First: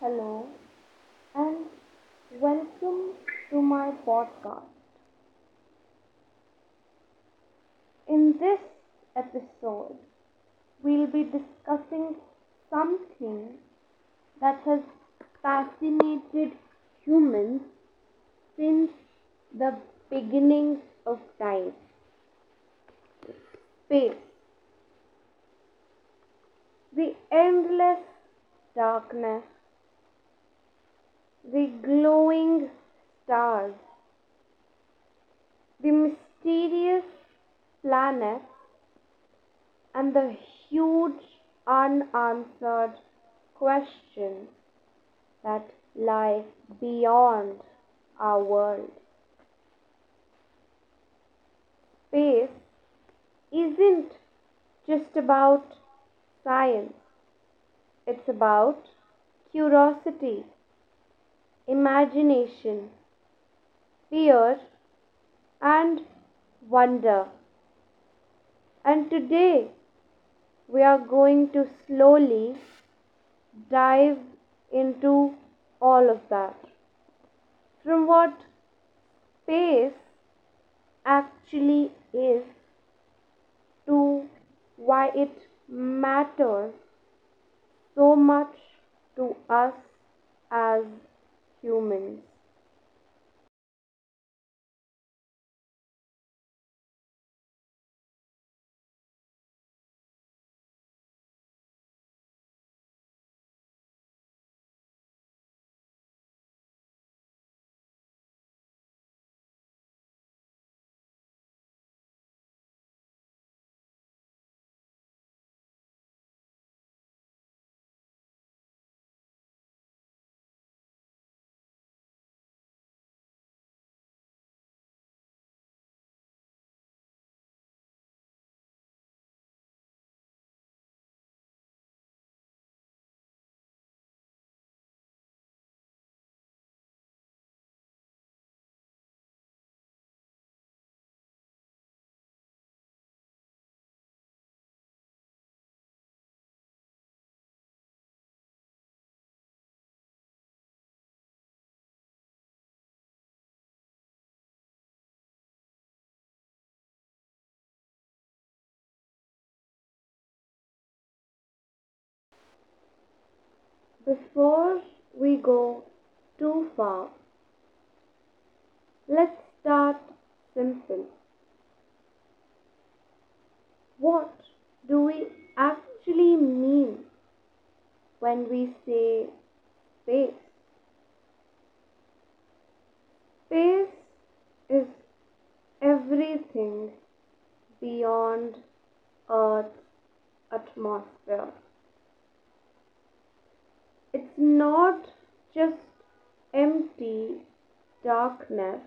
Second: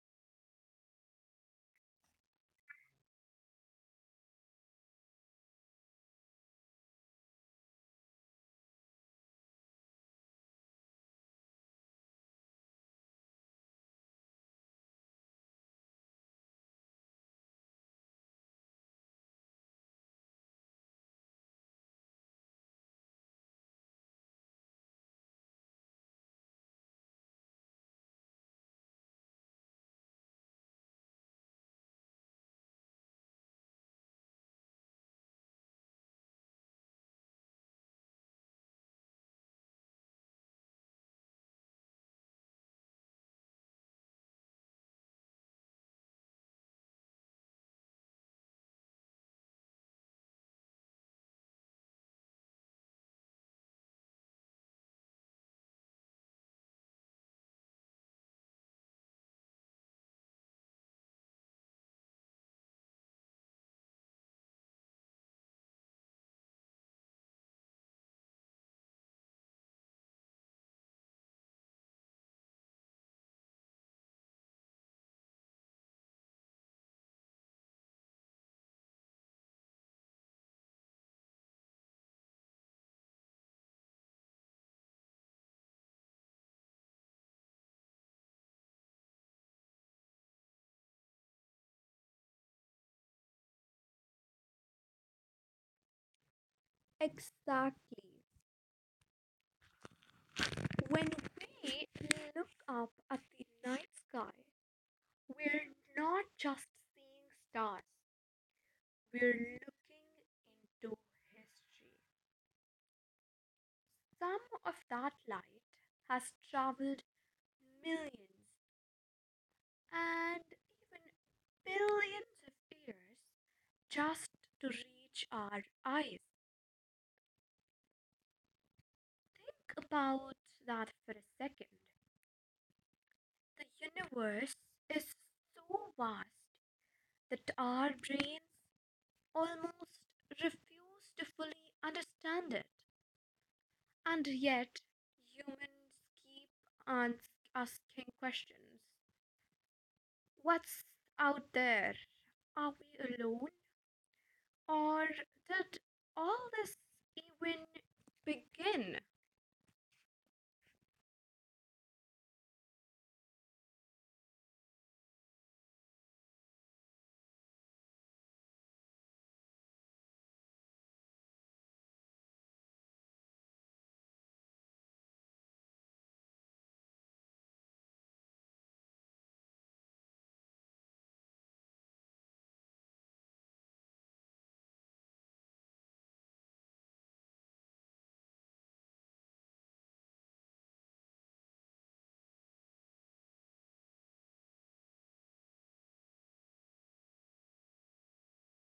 Hello and welcome to my podcast. In this episode, we'll be discussing something that has fascinated humans since the beginning of time space, the endless darkness, the glowing stars, the mysterious planets and the huge unanswered questions that lie beyond our world. Space isn't just about science, it's about curiosity, imagination, fear, and wonder. And today we are going to slowly dive into all of that. From what space actually is to why it matters so much to us as humans. Exactly. When we look up at the night sky, we're not just seeing stars, we're looking into history. Some of that light has traveled millions and even billions of years just to reach our eyes. Think about that for a second. The universe is so vast that our brains almost refuse to fully understand it. And yet, humans keep asking questions. What's out there? Are we alone? Or did all this even begin? Before we go too far, let's start simple. What do we actually mean when we say space? Space is everything beyond Earth's atmosphere. It's not just empty darkness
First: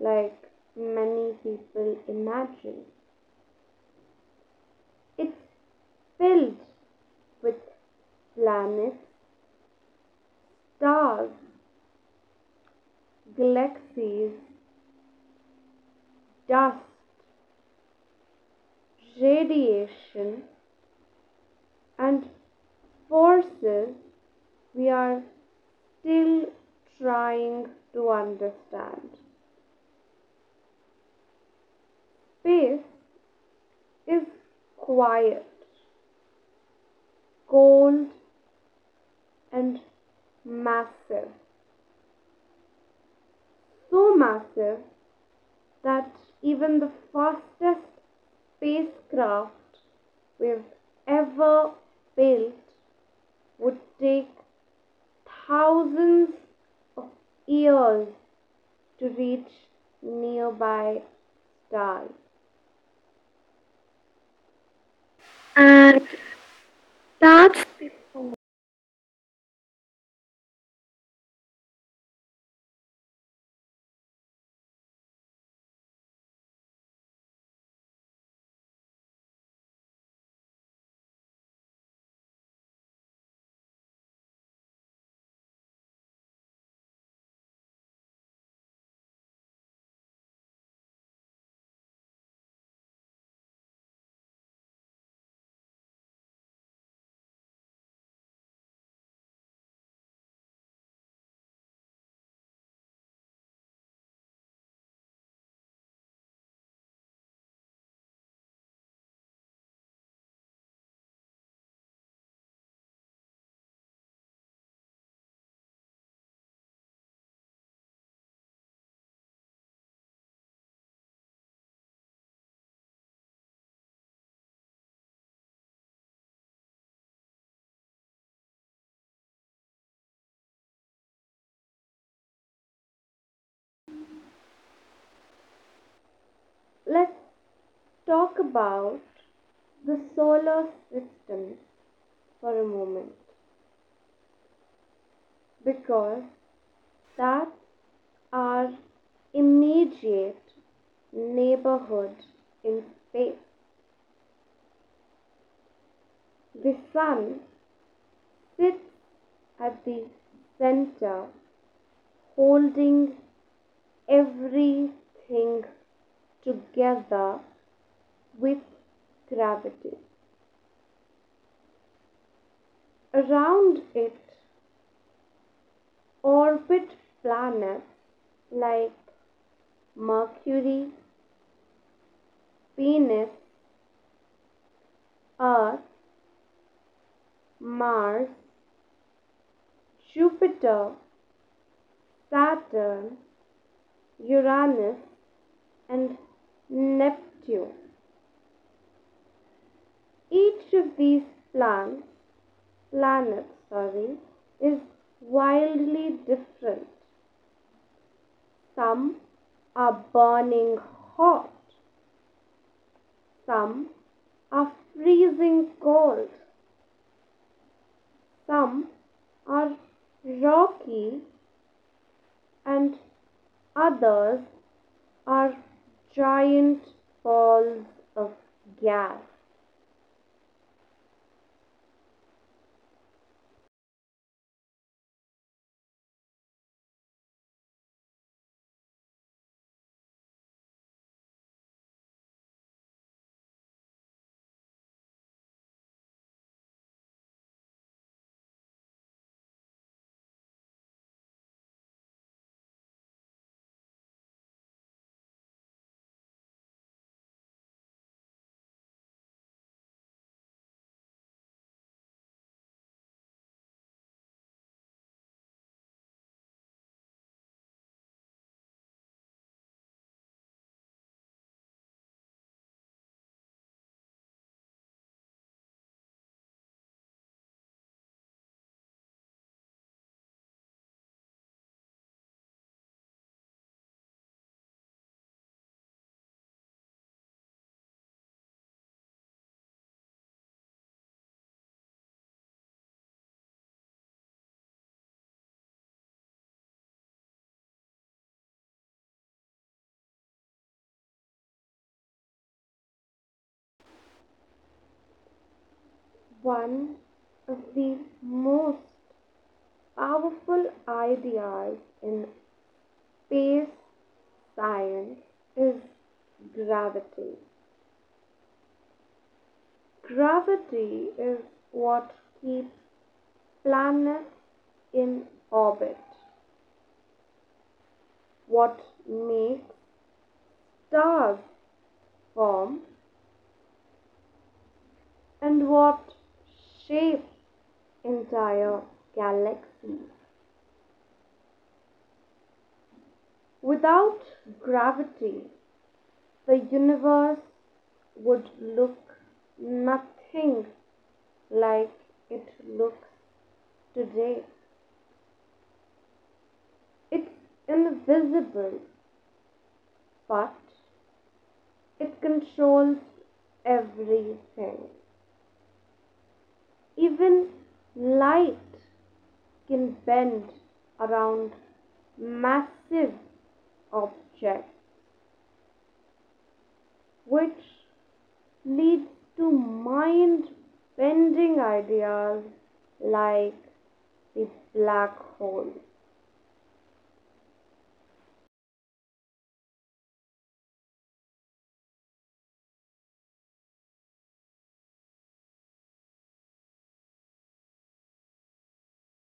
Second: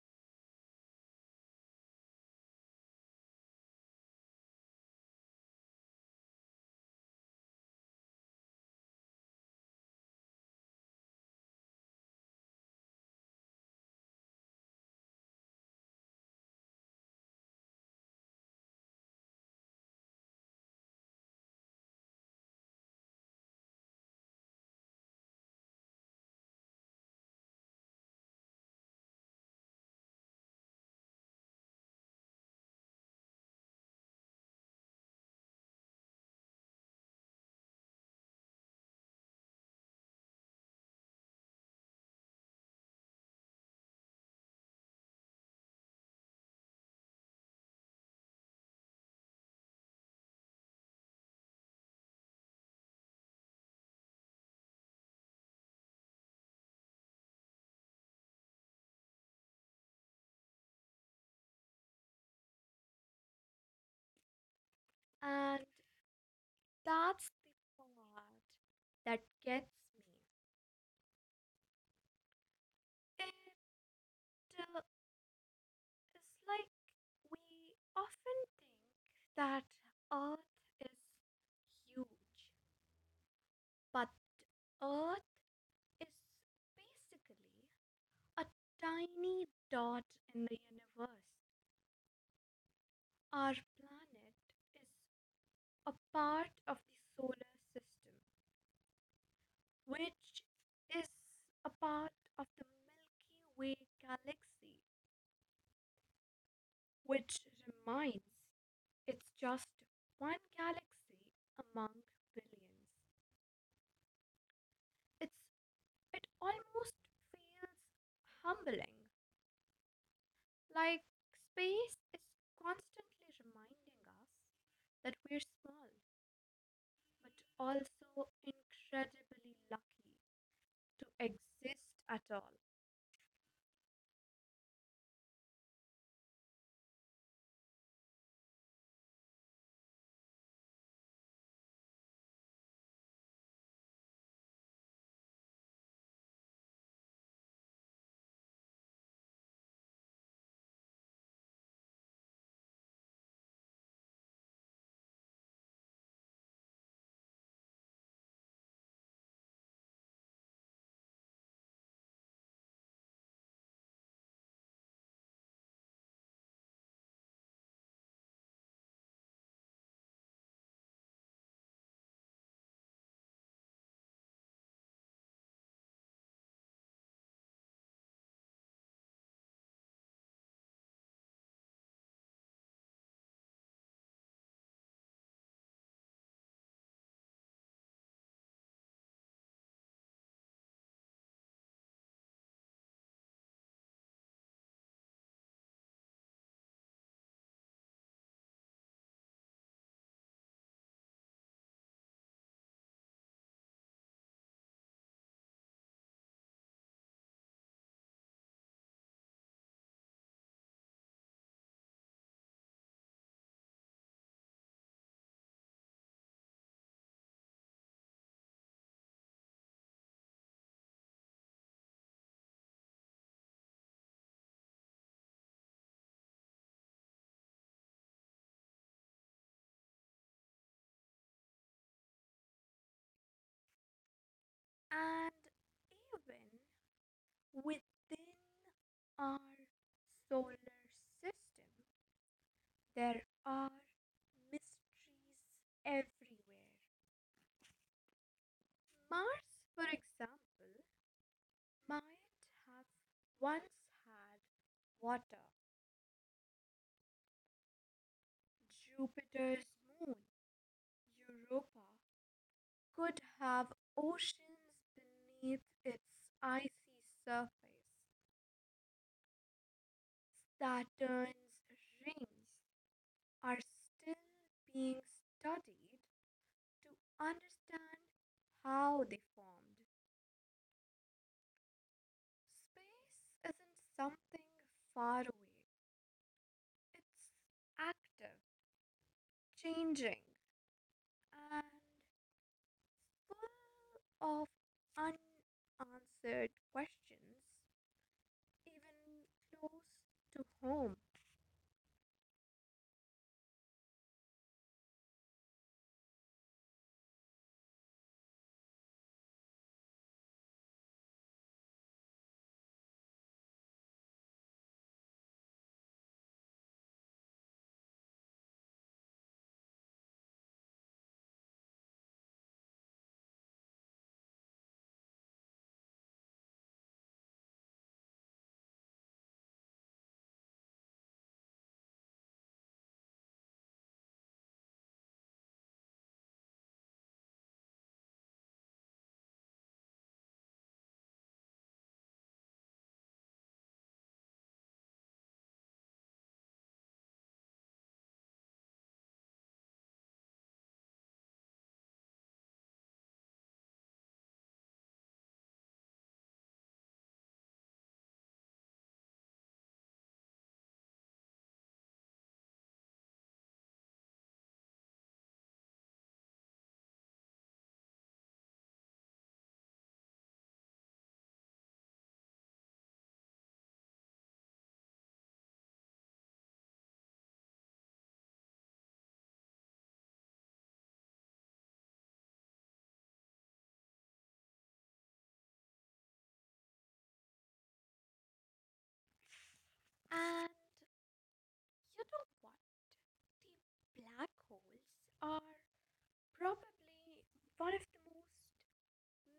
like many people imagine. It's filled with planets, stars, galaxies, dust, radiation, and forces we are still trying to understand. Space is quiet, cold, and massive. So massive that even the fastest spacecraft we've ever built would take thousands of years to reach nearby stars. And And that's that's the part that gets me. It uh, It's like we often think that Earth is huge, but Earth is basically a tiny dot in the universe. Our planet is a part of the solar system, which is a part of the Milky Way galaxy, which reminds it's just one galaxy among billions. it's it almost feels humbling, like space is constantly reminding us that we're small but also incredibly lucky to exist at all. Let's talk about the solar system for a moment because that our immediate neighborhood in space. The sun sits at the center, holding everything together with gravity. Around it orbit planets like Mercury, Venus, Earth, Mars, Jupiter, Saturn, Uranus, and Neptune. Each of these plants, planets, is wildly different. Some are burning hot, some are freezing cold, some are rocky, and others are giant balls of gas. And even within our solar system there are mysteries everywhere. Mars, for example, might have once had water. Jupiter's moon, Europa, could have oceans beneath its icy surface. Saturn's rings are still being studied to understand how they formed. Space isn't something far away, it's active, changing, and full of unanswered questions, even close to home. One of the most powerful ideas in space science is gravity. Gravity is what keeps planets in orbit, what makes stars form, and what shapes entire galaxies. Without gravity, the universe would look nothing like it looks today. It's invisible, but it controls everything. Even light can bend around massive objects, which leads to mind bending ideas like the black hole. And you know what? The black holes are probably one of the most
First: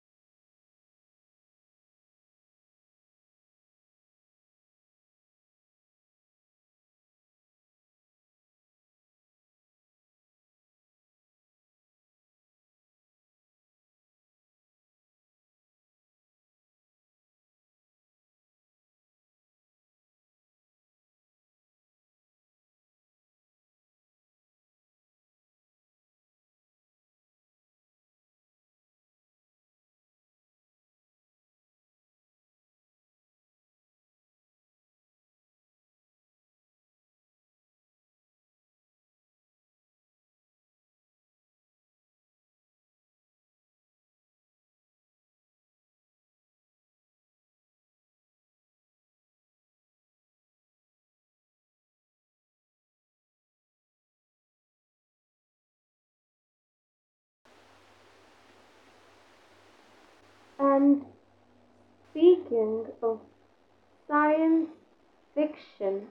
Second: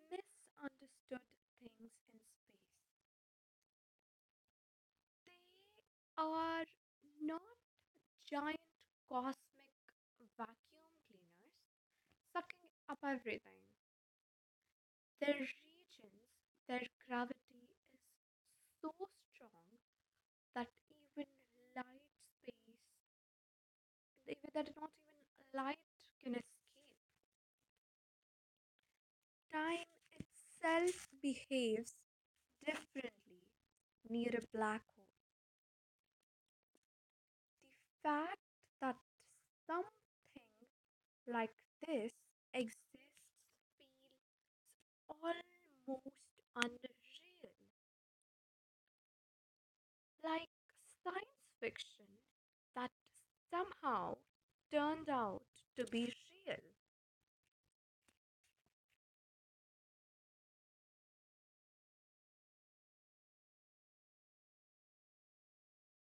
misunderstood things in space. They are not giant cosmic vacuum cleaners sucking up everything. There are regions their gravity is so strong that even light space, even that not even light can escape. Time itself behaves differently near a black hole. The fact that something like this exists feels almost unreal. Like science fiction that somehow turned out to be real. And speaking of science fiction,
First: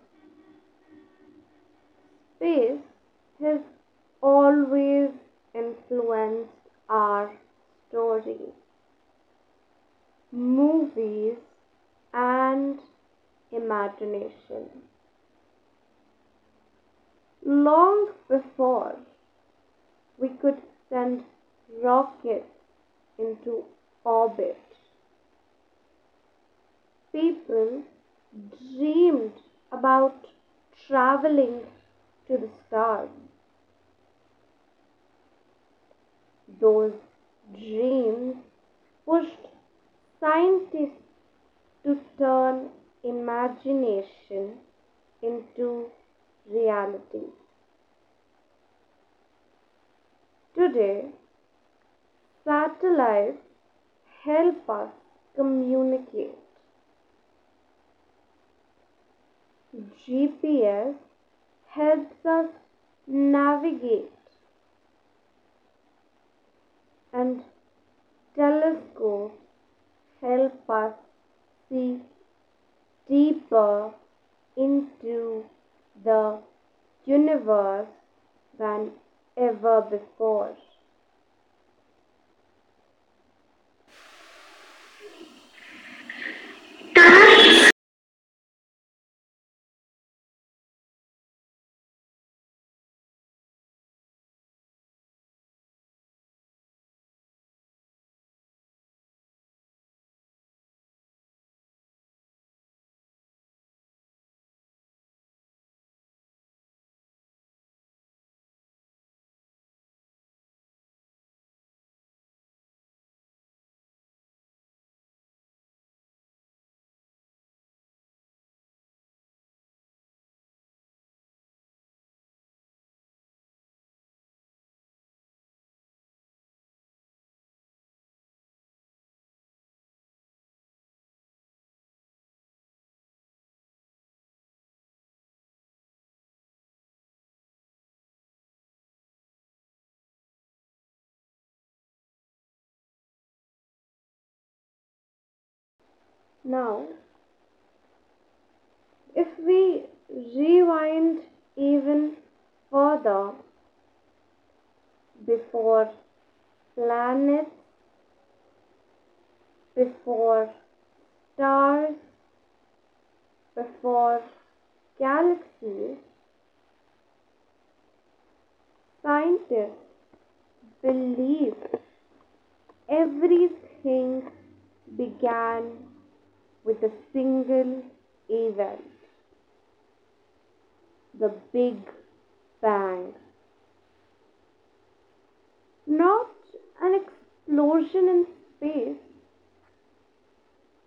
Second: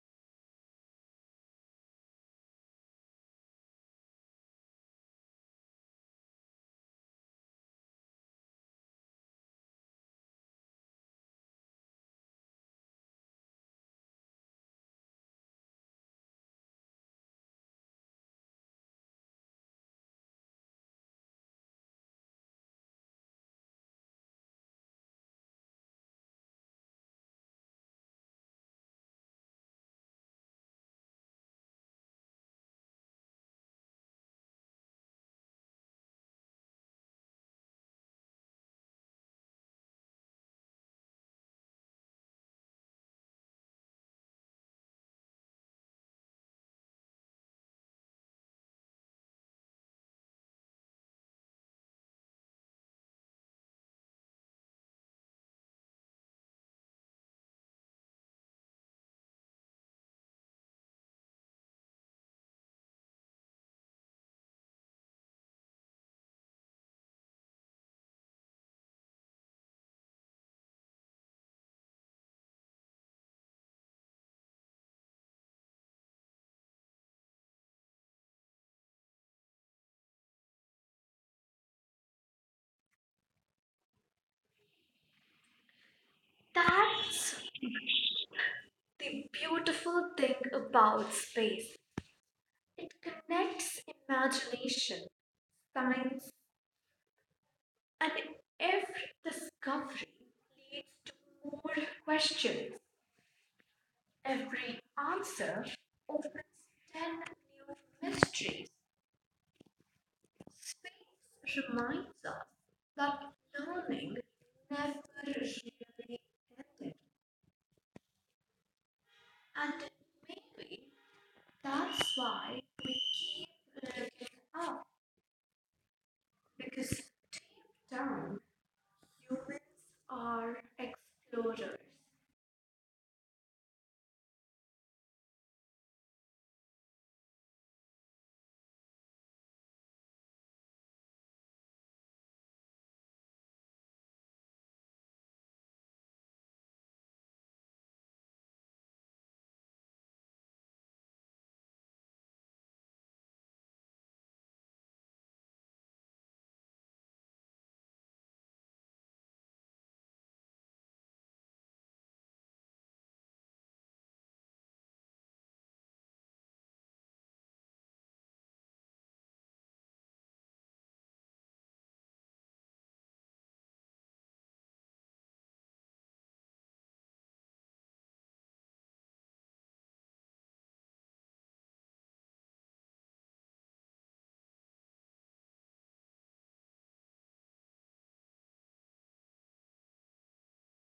space has always influenced our stories, movies, and imagination long before we could send rockets into orbit. People dreamed about traveling to the stars. Those dreams pushed scientists to turn imagination into reality. Today, satellites help us communicate. GPS helps us navigate and telescopes help us see deeper into the universe than ever before. That's the beautiful thing about space. It connects imagination, science, and every discovery leads to more questions. Every answer opens 10 new mysteries. Space reminds us that learning never really ended. And maybe that's why keep looking up, because deep down, humans are explorers. Now, if we rewind even further before planets, before stars, before galaxies, scientists believed everything began with a single event the Big Bang. Not an explosion in space,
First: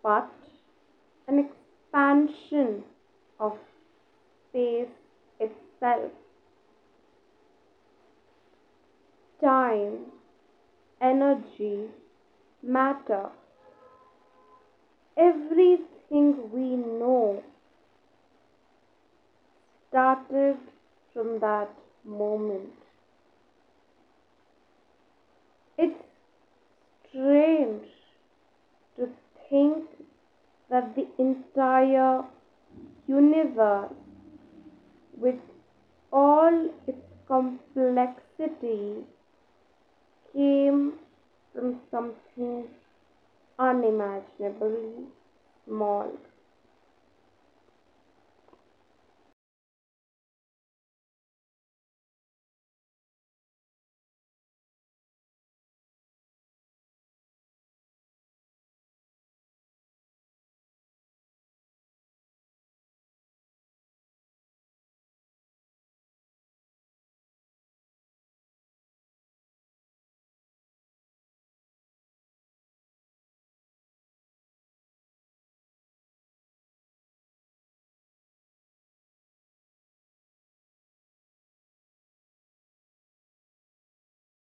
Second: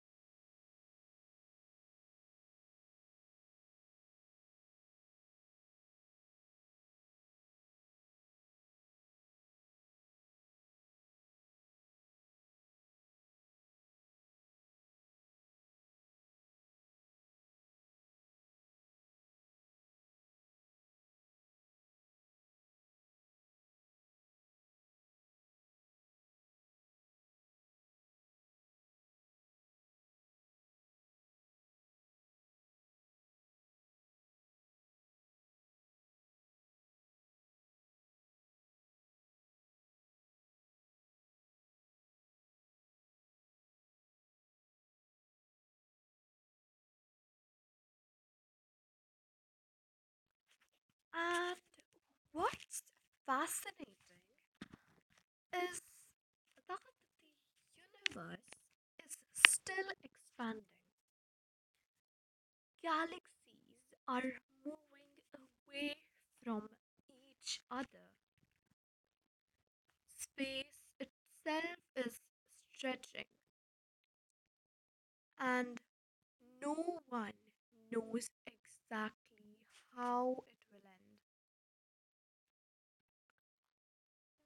but an expansion of space itself. Time, energy, matter, everything we know started from that moment. It's strange to think that the entire universe, with all its complexity, came from something unimaginably small. And what's fascinating is that the universe is still expanding. Galaxies are moving away from each other. Space itself is stretching, and no one knows exactly how it will end.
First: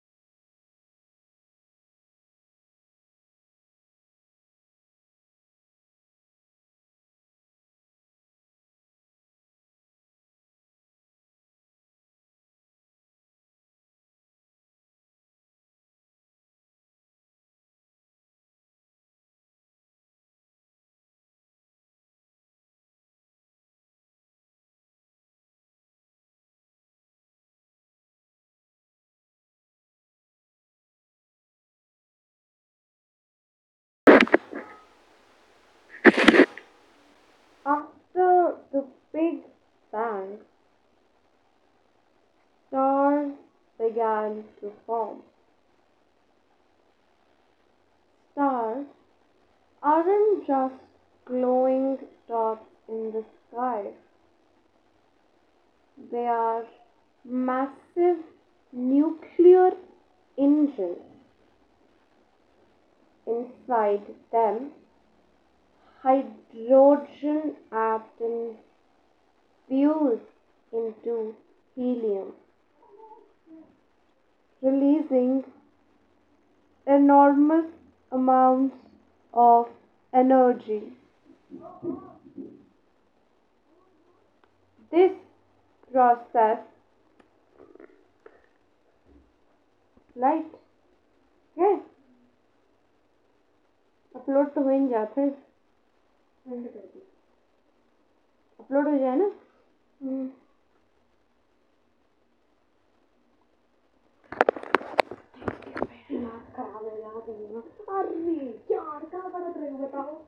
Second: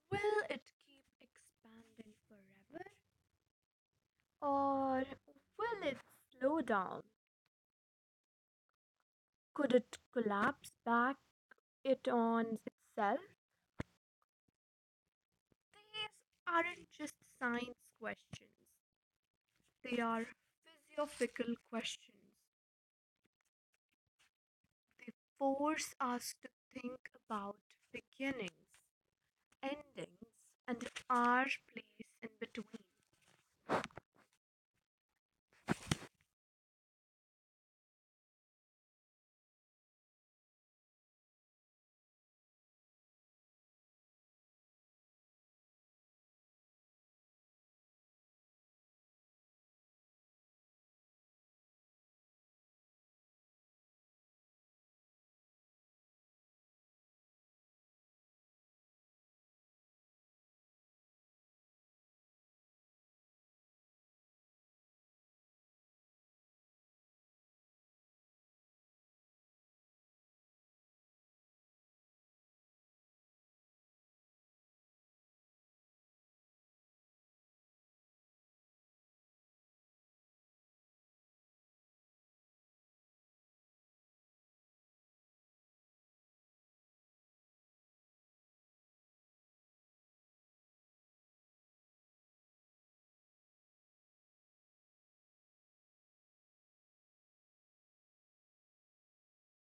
Will it keep expanding forever, or will it slow down? Could it collapse back it on itself? These aren't just science questions. They are philosophical questions. They force us to think about beginnings, endings, and our place in between. After the Big Bang, stars began to form. Stars aren't just glowing dots in the sky. They are massive nuclear engines, inside them hydrogen atoms fuse into helium, releasing enormous amounts of energy. This process light. Yes. Upload to हो ही नहीं जाते हो जाए ना दिमाग खराब हो गया तेरा। अरे यार कहाँ पड़ा तेरे को बताओ